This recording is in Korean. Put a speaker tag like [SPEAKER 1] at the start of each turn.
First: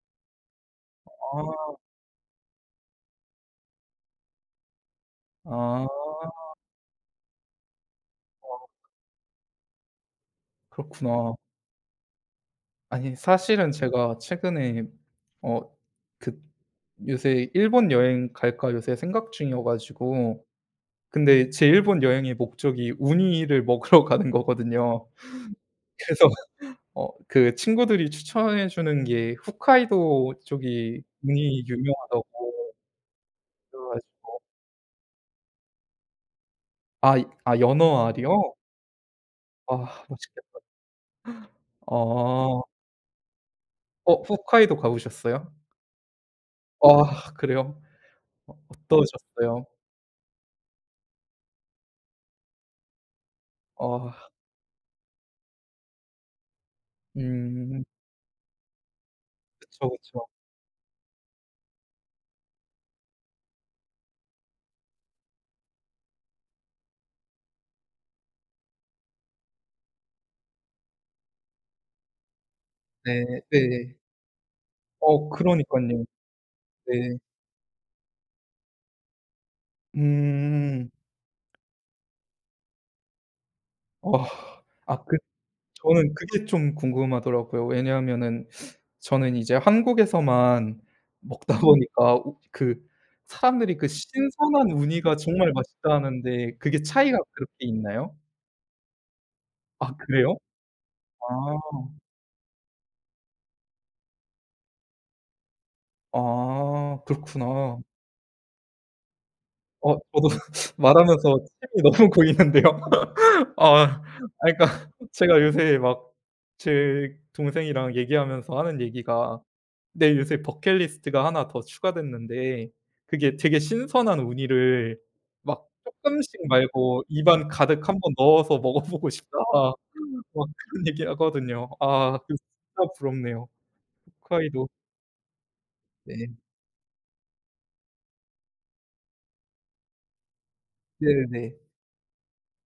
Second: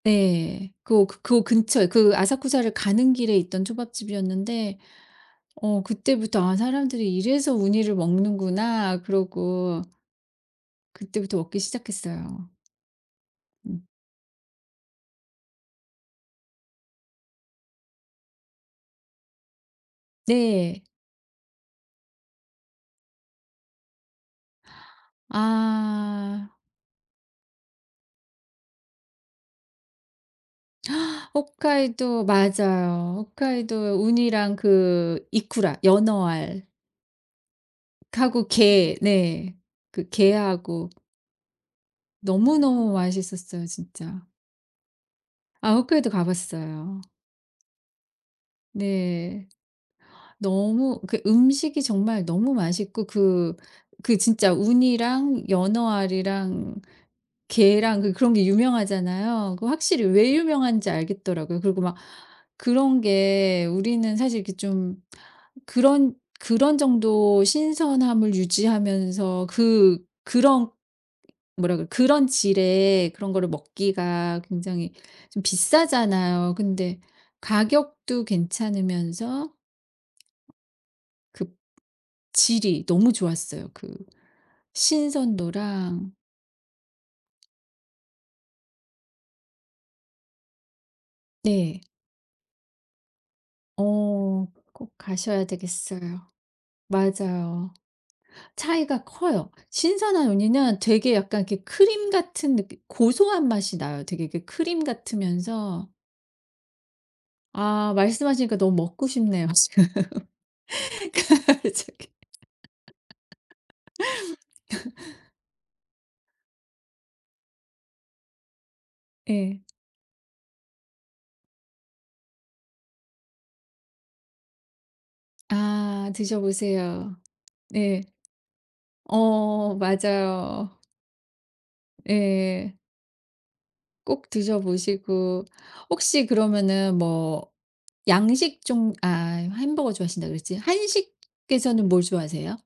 [SPEAKER 1] 네. 그 그
[SPEAKER 2] 아.
[SPEAKER 1] 근처에 그 아사쿠사를 가는 길에 있던 초밥집이었는데 어
[SPEAKER 2] 아.
[SPEAKER 1] 그때부터 '아 사람들이 이래서 우니를
[SPEAKER 2] 어.
[SPEAKER 1] 먹는구나.' 그러고
[SPEAKER 2] 그렇구나.
[SPEAKER 1] 그때부터 먹기 시작했어요.
[SPEAKER 2] 아니 사실은
[SPEAKER 1] 음.
[SPEAKER 2] 제가 최근에 어 그 요새 '일본 여행 갈까?' 요새 생각 중이어 가지고
[SPEAKER 1] 네.
[SPEAKER 2] 근데 제 일본 여행의 목적이 우니를 먹으러 가는 거거든요. 그래서
[SPEAKER 1] 아.
[SPEAKER 2] 어 그 친구들이 추천해 주는 게 홋카이도 쪽이 우니
[SPEAKER 1] 홋카이도
[SPEAKER 2] 유명하다고
[SPEAKER 1] 맞아요.
[SPEAKER 2] 그래
[SPEAKER 1] 홋카이도에
[SPEAKER 2] 가지고.
[SPEAKER 1] 우니랑 그 이쿠라 연어알
[SPEAKER 2] 아 아 연어
[SPEAKER 1] 하고
[SPEAKER 2] 알이요?
[SPEAKER 1] 게 네.
[SPEAKER 2] 아
[SPEAKER 1] 그
[SPEAKER 2] 맛있겠다.
[SPEAKER 1] 게하고.
[SPEAKER 2] 어.
[SPEAKER 1] 너무너무 맛있었어요
[SPEAKER 2] 어
[SPEAKER 1] 진짜.
[SPEAKER 2] 홋카이도 가 보셨어요?
[SPEAKER 1] 아 홋카이도 가 봤어요.
[SPEAKER 2] 아 그래요? 어
[SPEAKER 1] 네.
[SPEAKER 2] 어떠셨어요?
[SPEAKER 1] 너무 그러니까 음식이 정말 너무 맛있고 그
[SPEAKER 2] 어.
[SPEAKER 1] 그 진짜 우니랑 연어알이랑
[SPEAKER 2] 음.
[SPEAKER 1] 게랑 그 그런 게 유명하잖아요. 그
[SPEAKER 2] 그쵸,
[SPEAKER 1] 확실히
[SPEAKER 2] 그쵸.
[SPEAKER 1] 왜 유명한지 알겠더라고요. 그리고 막 그런 게 우리는 사실 이렇게 좀 그런 그런 정도 신선함을 유지하면서 그 그런 뭐라 그래 그런 질의
[SPEAKER 2] 네
[SPEAKER 1] 그런 거를
[SPEAKER 2] 네.
[SPEAKER 1] 먹기가 굉장히
[SPEAKER 2] 어
[SPEAKER 1] 좀
[SPEAKER 2] 그러니깐요.
[SPEAKER 1] 비싸잖아요. 근데
[SPEAKER 2] 네.
[SPEAKER 1] 가격도 괜찮으면서
[SPEAKER 2] 음.
[SPEAKER 1] 그 질이 너무 좋았어요. 그
[SPEAKER 2] 아, 아 그 저는
[SPEAKER 1] 신선도랑
[SPEAKER 2] 그게 좀 궁금하더라고요. 왜냐하면은 저는 이제 한국에서만 먹다
[SPEAKER 1] 네.
[SPEAKER 2] 보니까 우 그 사람들이 그
[SPEAKER 1] 어
[SPEAKER 2] "신선한
[SPEAKER 1] 꼭
[SPEAKER 2] 우니가
[SPEAKER 1] 가셔야
[SPEAKER 2] 정말 맛있다."
[SPEAKER 1] 되겠어요.
[SPEAKER 2] 하는데 그게 차이가 그렇게
[SPEAKER 1] 맞아요.
[SPEAKER 2] 있나요?
[SPEAKER 1] 차이가 커요.
[SPEAKER 2] 아
[SPEAKER 1] 신선한
[SPEAKER 2] 그래요?
[SPEAKER 1] 우니는 되게 약간 이렇게
[SPEAKER 2] 아
[SPEAKER 1] 크림 같은 느낌 고소한 맛이 나요. 되게 이렇게 크림 같으면서
[SPEAKER 2] 아 그렇구나.
[SPEAKER 1] 아 말씀하시니까 너무 먹고 싶네요 지금
[SPEAKER 2] 어 저도 말하면서 침이
[SPEAKER 1] 갑자기.
[SPEAKER 2] 너무 고이는데요. 아 아 그러니까 제가 요새 막 제 동생이랑 얘기하면서 하는 얘기가
[SPEAKER 1] 예.
[SPEAKER 2] "내 요새 버킷리스트가 하나 더 추가됐는데 그게 되게 신선한 우니를 막
[SPEAKER 1] 아
[SPEAKER 2] 쪼끔씩 말고
[SPEAKER 1] 드셔보세요.
[SPEAKER 2] 입안 가득 1
[SPEAKER 1] 네.
[SPEAKER 2] 번 넣어서 먹어보고 싶다."
[SPEAKER 1] 어
[SPEAKER 2] 막
[SPEAKER 1] 맞아요.
[SPEAKER 2] 그런 얘기하거든요. 아 그
[SPEAKER 1] 예.
[SPEAKER 2] 진짜 부럽네요.
[SPEAKER 1] 꼭
[SPEAKER 2] 홋카이도.
[SPEAKER 1] 드셔보시고 혹시
[SPEAKER 2] 네.
[SPEAKER 1] 그러면은 뭐 양식 종 아 햄버거 좋아하신다고 그랬지.
[SPEAKER 2] 네네네.
[SPEAKER 1] 한식에서는 뭘 좋아하세요?